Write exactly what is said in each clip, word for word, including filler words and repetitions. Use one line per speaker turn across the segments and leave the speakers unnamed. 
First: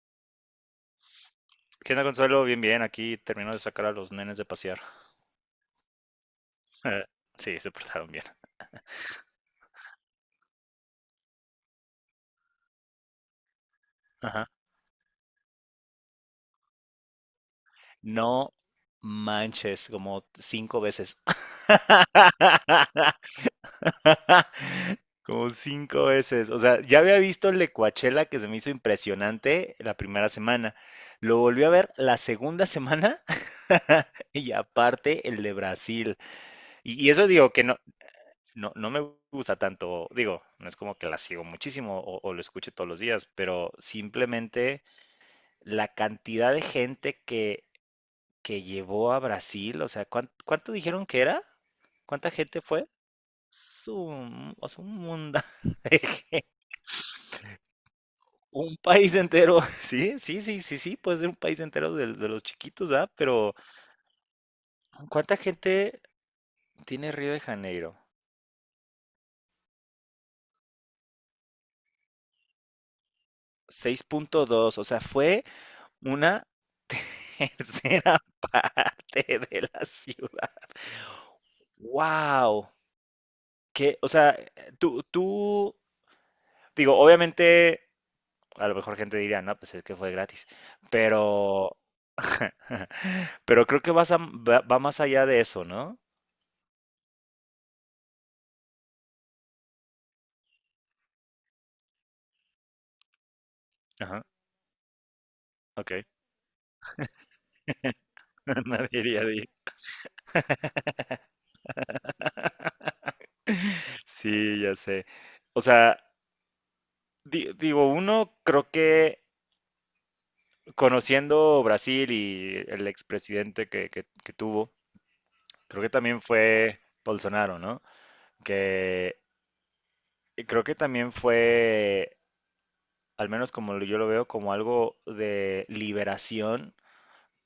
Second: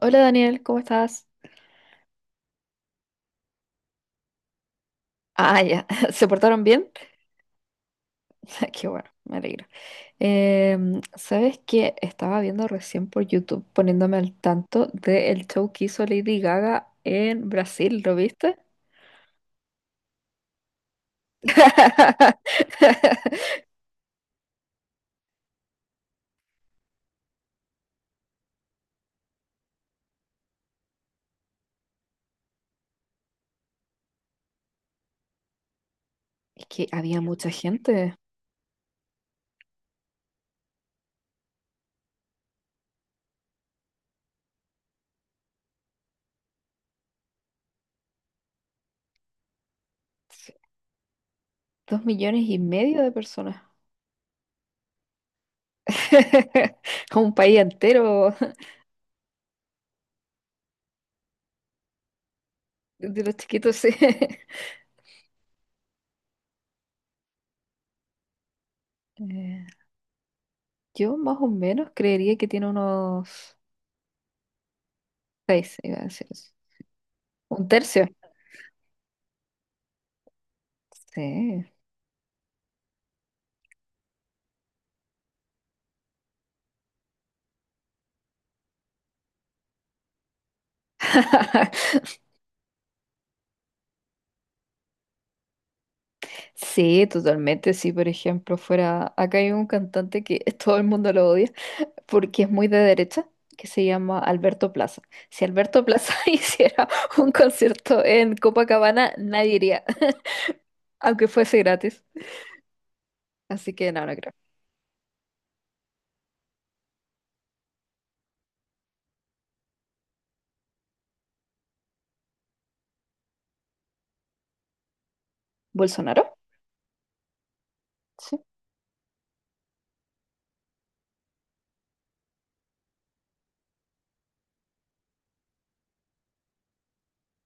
Hola Daniel, ¿cómo estás?
¿Qué onda, Consuelo? Bien, bien. Aquí termino de sacar a los nenes de pasear.
Ah, ya, ¿se portaron bien?
Sí, se portaron bien.
Qué bueno, me alegro. Em, ¿sabes qué? Estaba viendo recién por YouTube poniéndome al
Ajá.
tanto del show que hizo Lady Gaga en Brasil, ¿lo
¡No
viste?
manches, como cinco veces! Como cinco veces. O sea, ya había visto el de Coachella que se me hizo impresionante la primera semana. Lo volví a ver la segunda semana y aparte el de Brasil.
Es que
Y, y
había
eso
mucha
digo que no,
gente,
No, no me gusta tanto, digo, no es como que la sigo muchísimo o, o lo escuche todos los días, pero simplemente la cantidad de gente que, que llevó a Brasil, o sea, ¿cuán- ¿cuánto, dijeron que era?
dos
¿Cuánta
millones y
gente fue?
medio de personas.
Su- o sea, un mundo de gente,
Un país entero
un país entero, sí, sí, sí, sí, sí, puede ser un país entero de, de los chiquitos, ¿ah?
de los
Pero
chiquitos, sí.
¿cuánta gente tiene Río de Janeiro?
Eh, yo más o menos creería que tiene unos
Seis punto dos, o sea, fue
seis, iba a decir,
una
eso. Un tercio.
tercera parte de la ciudad.
Sí.
Wow, que, o sea, tú, tú, digo, obviamente, a lo mejor gente diría, no, pues es que fue gratis, pero, pero creo que vas a- va, va más allá de eso, ¿no?
Sí, totalmente. Si, por ejemplo, fuera. Acá hay un cantante que todo el mundo lo odia porque es muy de derecha, que se llama
Ajá,
Alberto Plaza. Si Alberto
ok.
Plaza hiciera un concierto en
Nadie
Copacabana,
diría, di-
nadie iría, aunque fuese gratis. Así que no, no creo.
Sí, ya sé. O sea, di- digo, uno creo que conociendo Brasil y el expresidente que, que que tuvo. Creo que también
¿Bolsonaro?
fue Bolsonaro, ¿no?
Sí,
Que creo que también fue, al menos como lo- yo lo veo, como algo de liberación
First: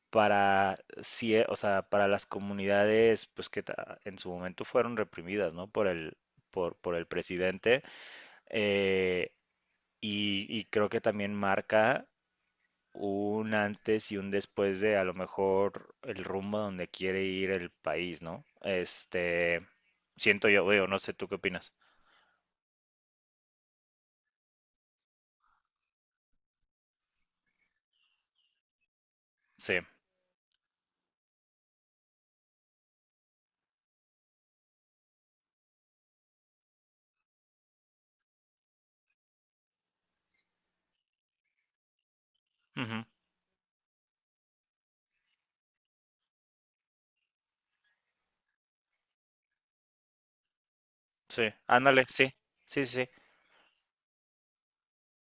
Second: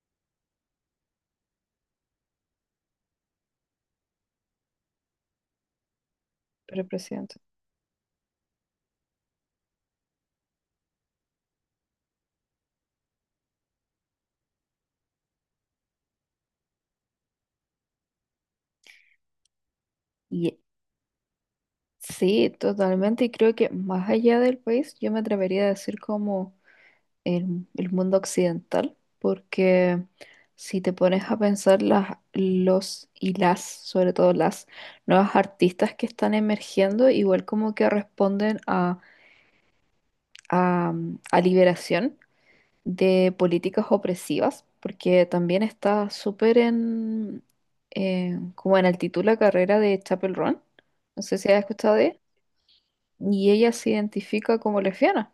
para, cie- o sea, para las comunidades pues que ta- en su momento fueron reprimidas, ¿no? Por el, por,
pero el
por el
presidente.
presidente. eh, y, y creo que también marca un antes y un después de a lo mejor el rumbo donde quiere ir el país, ¿no? Este, siento
Y
yo, veo, no sé, ¿tú qué opinas?
sí, totalmente. Y creo que más allá del país, yo me atrevería a decir como el, el mundo occidental,
Sí,
porque si te pones a pensar las, los y las, sobre todo las nuevas artistas que están emergiendo, igual como que responden a, a, mm, a liberación
ujú,
de políticas opresivas, porque también está súper en, eh, como en altitud la carrera de Chapel Roan, no sé
sí,
si has escuchado de
ándale,
ella,
sí, sí, sí,
y ella se identifica como lesbiana.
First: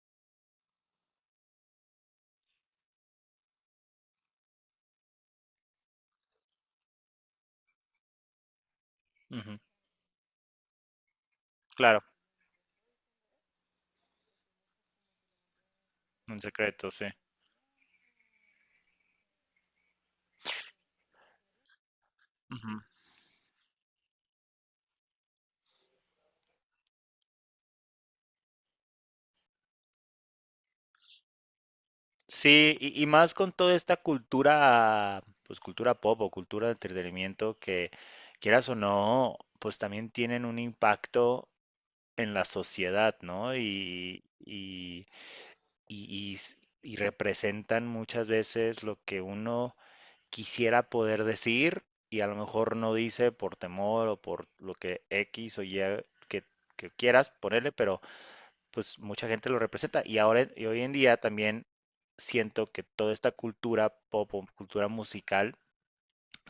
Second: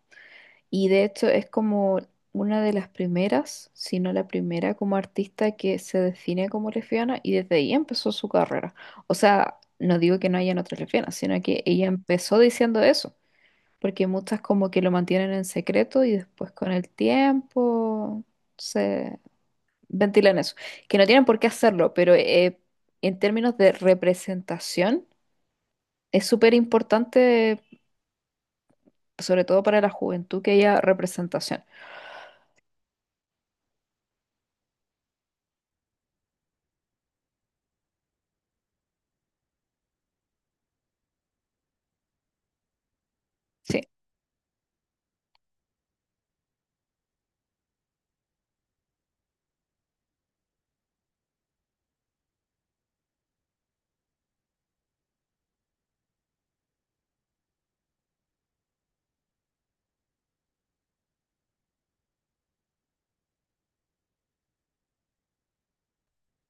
Y de hecho es como una de las primeras, si no la primera como artista que se define como lesbiana y desde ahí empezó su carrera. O sea,
ujú,
no digo que no hayan otras lesbianas, sino que ella
claro,
empezó diciendo eso, porque muchas como que lo mantienen en secreto y
un
después con el
secreto, sí.
tiempo se ventilan eso, que no tienen por qué hacerlo, pero eh,
Ujú.
en términos de representación es súper importante, sobre todo para la juventud, que haya representación.
Sí, y, y más con toda esta cultura, pues cultura pop o cultura de entretenimiento que quieras o no, pues también tienen un impacto en la sociedad, ¿no? Y, y, y, y s- y representan muchas veces lo que uno quisiera poder decir y a lo mejor no dice por temor o por lo que X o Y que, que quieras ponerle, pero pues mucha gente lo representa. Y ahora y hoy en día también siento que toda esta cultura pop o cultura musical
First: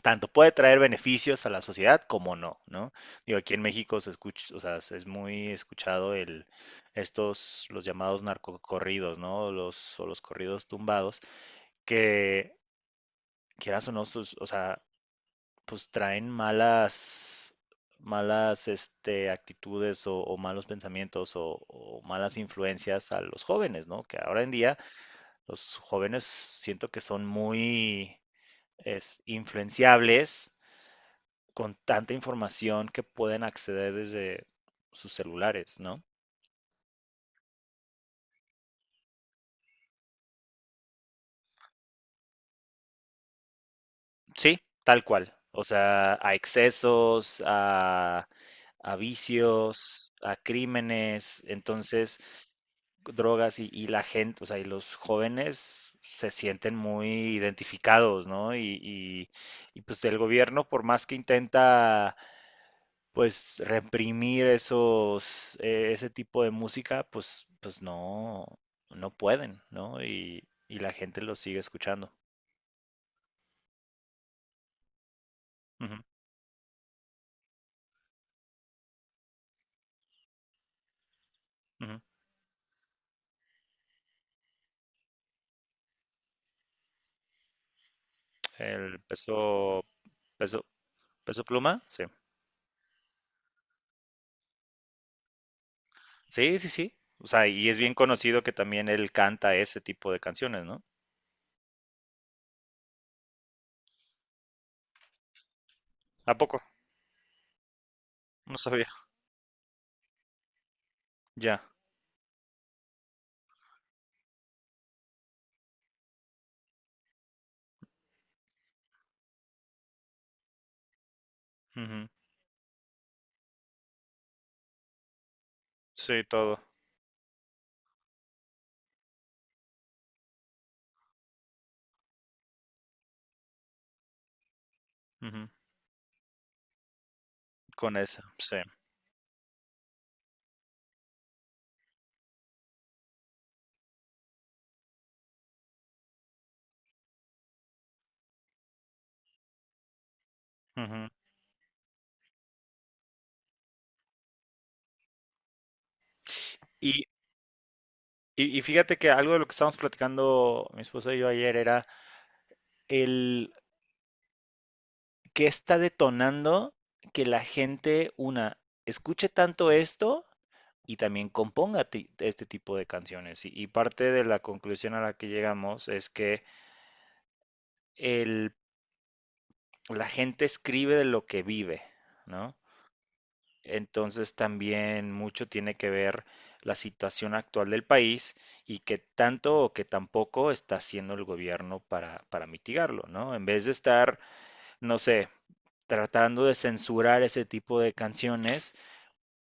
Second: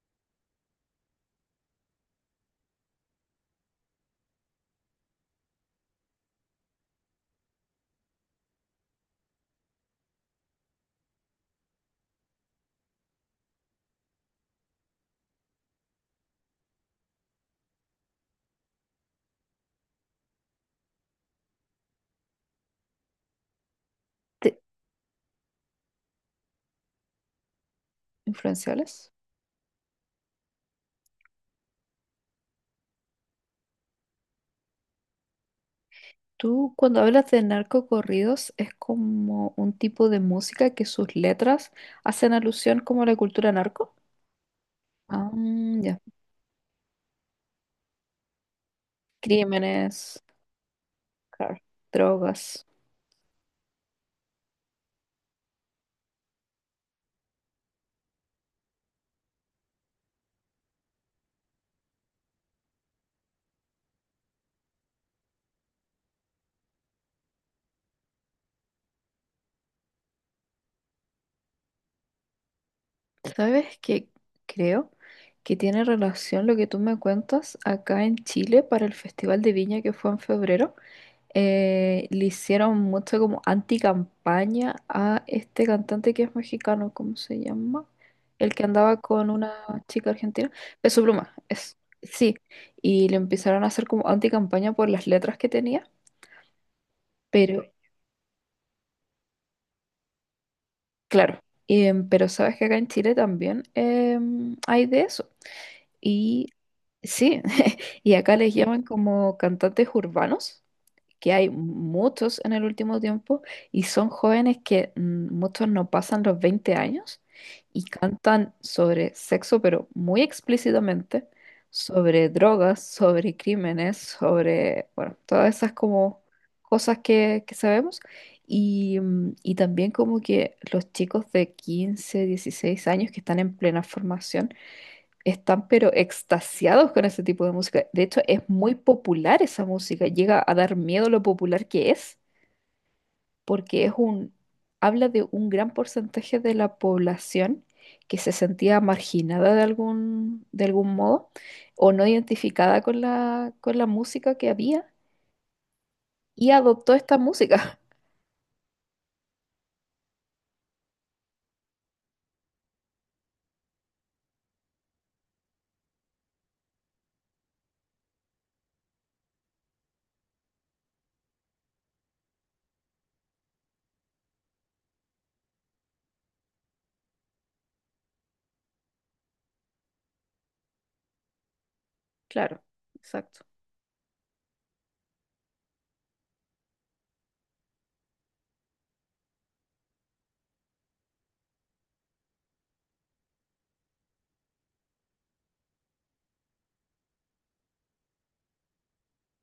tanto puede traer beneficios a la sociedad como no, ¿no? Digo, aquí en México se escucha, o sea, es muy escuchado el estos los llamados narcocorridos, ¿no? Los o los corridos tumbados que quieras o no, o sea, pues traen malas, malas este, actitudes o, o malos pensamientos o, o malas influencias a los jóvenes, ¿no? Que ahora en
Sí.
día los jóvenes siento que son muy
Influenciales.
es, influenciables con tanta información que pueden acceder desde sus celulares, ¿no?
Tú cuando hablas de narcocorridos es como un tipo de música que sus letras hacen alusión como a la cultura narco.
Sí, tal
Ah,
cual. O
ya.
sea, a excesos, a, a vicios,
Crímenes,
a crímenes.
claro,
Entonces,
drogas.
drogas y, y la gente, o sea, y los jóvenes se sienten muy identificados, ¿no? Y, y, y pues el gobierno, por más que intenta, pues, reprimir esos, eh, ese tipo de música, pues, pues no, no pueden, ¿no? Y, y la gente lo sigue escuchando.
¿Sabes qué? Creo que tiene
Ujú,
relación lo que tú me cuentas. Acá en Chile, para el Festival de Viña, que fue en febrero,
ujú.
eh, le hicieron mucho como anticampaña a este cantante que es mexicano, ¿cómo se llama? El que andaba
El
con una
peso,
chica argentina,
peso,
Peso Pluma,
peso
es,
pluma, sí.
sí, y le empezaron a hacer como anticampaña por las letras que tenía,
Sí, sí, sí. O sea,
pero
y es bien conocido que también él canta ese tipo de canciones, ¿no?
claro. Em, pero sabes que acá en Chile también, em, hay de eso,
¿A
y
poco?
sí, y acá les
No
llaman
sabía.
como cantantes urbanos, que hay
Ya.
muchos en el último tiempo y son jóvenes que, mm, muchos no pasan los veinte años, y cantan sobre sexo, pero muy explícitamente,
Ujú.
sobre drogas, sobre crímenes, sobre, bueno, todas esas como
Sí, todo.
cosas que, que sabemos. Y, mm, y también como que los chicos de quince dieciséis años, que están en plena formación,
Ujú.
están pero extasiados con ese tipo de música.
Con
De hecho,
esa,
es
sí.
muy popular esa música. Llega a dar miedo lo popular que es, porque es un, habla de un gran porcentaje de la población que se sentía marginada de algún, de algún
Ujú.
modo, o no identificada con la, con la música que había, y adoptó
Y,
esta música.
y, y fíjate que algo de lo que estábamos platicando mi esposa y yo ayer era el que está detonando que la gente, una, escuche tanto esto y también componga ti- este tipo de canciones. Y, y parte de la conclusión a la que llegamos es que el, la gente escribe de lo que vive, ¿no?
Claro, exacto.
Entonces también mucho tiene que ver la situación actual del país y qué tanto o qué tampoco está haciendo el gobierno para, para mitigarlo, ¿no? En vez de estar, no sé, tratando de censurar ese tipo de canciones,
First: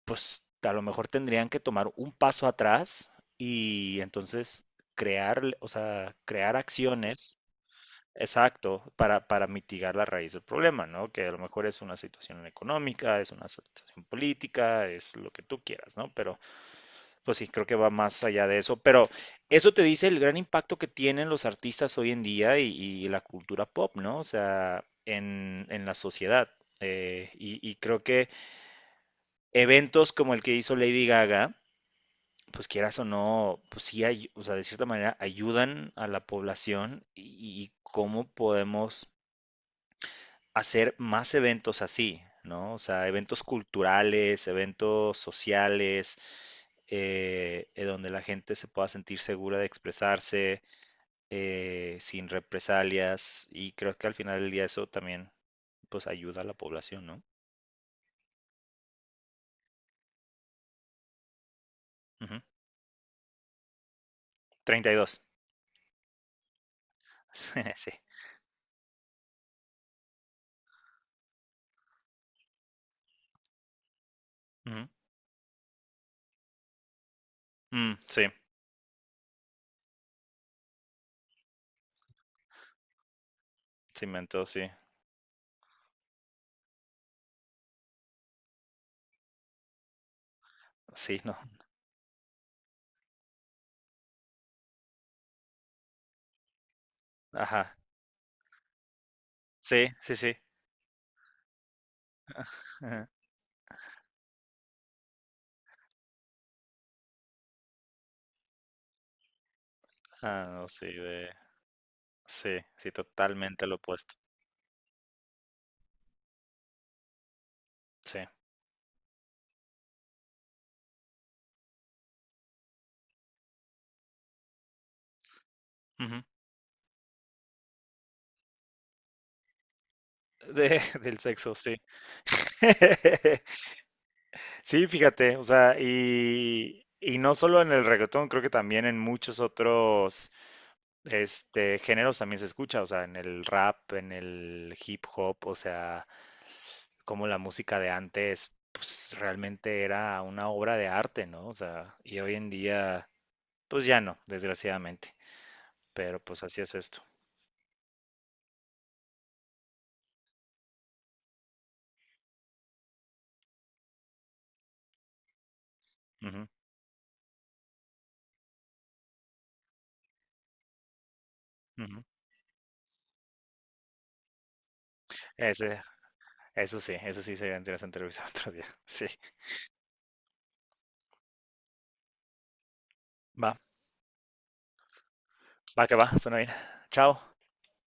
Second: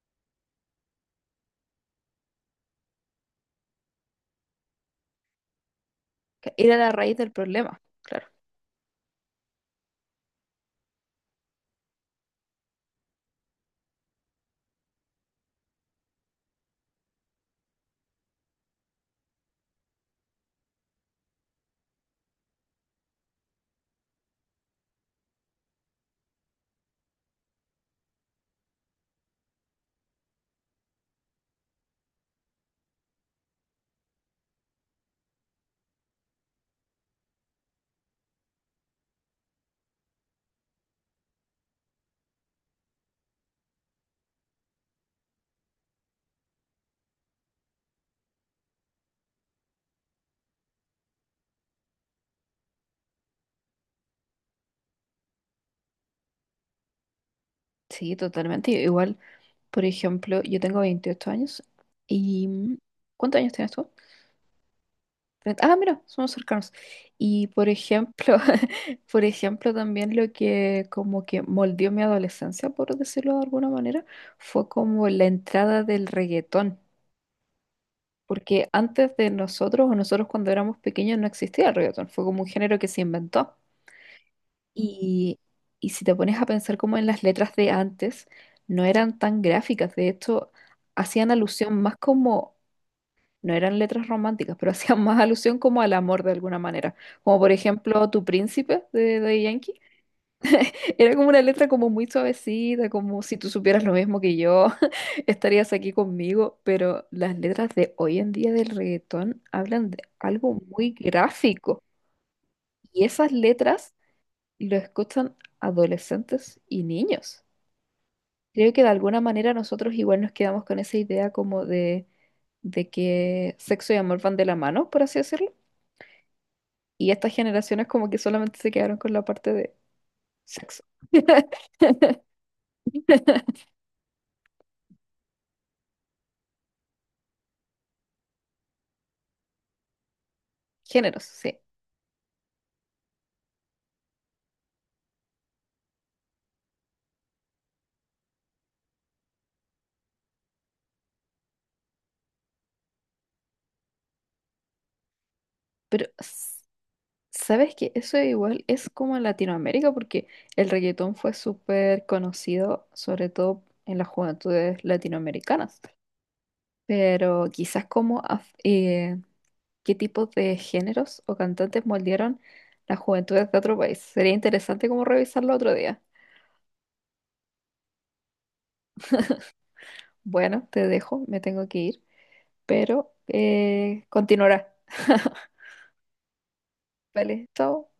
pues a lo mejor tendrían que tomar un paso atrás y entonces crear, o sea, crear
Era la raíz del
acciones.
problema, claro.
Exacto, para, para mitigar la raíz del problema, ¿no? Que a lo mejor es una situación económica, es una situación política, es lo que tú quieras, ¿no? Pero pues sí, creo que va más allá de eso. Pero eso te dice el gran impacto que tienen los artistas hoy en día y, y la cultura pop, ¿no? O sea, en, en la sociedad. Eh, y, y creo que eventos como el que hizo Lady Gaga, pues quieras o no, pues sí, hay, o sea, de cierta manera ayudan a la población y, y cómo podemos hacer más eventos así, ¿no? O sea, eventos culturales, eventos sociales, eh, eh, donde la gente se pueda sentir segura de expresarse eh, sin represalias y creo que al final del día eso también pues ayuda a la población, ¿no?
Sí, totalmente. Igual, por ejemplo, yo tengo veintiocho años
Ujú.
y... mm, ¿cuántos años tienes tú?
Treinta y dos.
treinta. Ah, mira, somos cercanos. Y por
Sí.
ejemplo, por ejemplo, también lo que como que moldeó mi adolescencia, por decirlo de alguna manera, fue
Ujú.
como la entrada del reggaetón.
Mm, sí,
Porque antes de nosotros, o nosotros cuando éramos pequeños, no existía el reggaetón, fue como un género que se inventó.
sí, mentó, sí.
Y, y si te pones a pensar como en las letras de antes, no eran tan gráficas. De hecho,
Sí,
hacían
no.
alusión más como, no eran letras románticas, pero hacían más alusión como al amor de alguna manera. Como por
Ajá.
ejemplo, Tu Príncipe, de, de, Yankee,
Sí, sí, sí.
era como una letra como muy suavecita,
Ajá.
como si tú supieras lo mismo que yo, estarías aquí conmigo. Pero las letras de hoy en día del reggaetón hablan de
Ah,
algo
no, sí,
muy
de...
gráfico.
Sí, sí,
Y esas
totalmente lo
letras
opuesto.
lo escuchan adolescentes y niños.
Sí.
Creo que de alguna manera nosotros igual nos quedamos con esa idea como de, de que sexo y amor van de la mano, por así decirlo.
Ujú.
Y estas generaciones como que solamente se quedaron con la parte de
De,
sexo.
del sexo, sí. Sí, fíjate, o sea, y, y no solo en el reggaetón, creo que también en muchos otros
Géneros, sí.
este, géneros también se escucha, o sea, en el rap, en el hip hop, o sea, como la música de antes, pues realmente era una obra de arte, ¿no? O sea, y hoy en día, pues ya no, desgraciadamente,
Pero,
pero pues así
s-
es esto.
¿sabes qué? Eso igual es como en Latinoamérica, porque el reggaetón fue súper conocido, sobre todo en las juventudes latinoamericanas.
Ujú,
Pero quizás como qué tipos de géneros o cantantes
ujú.
moldearon las juventudes de otro país. Sería interesante como revisarlo otro
Ese,
día.
eso sí, eso sí sería interesante revisar otro día. Sí,
Bueno, te dejo, me tengo que ir, pero
va,
eh, continuará.
va que va, suena bien. Chao.
Vale, chao.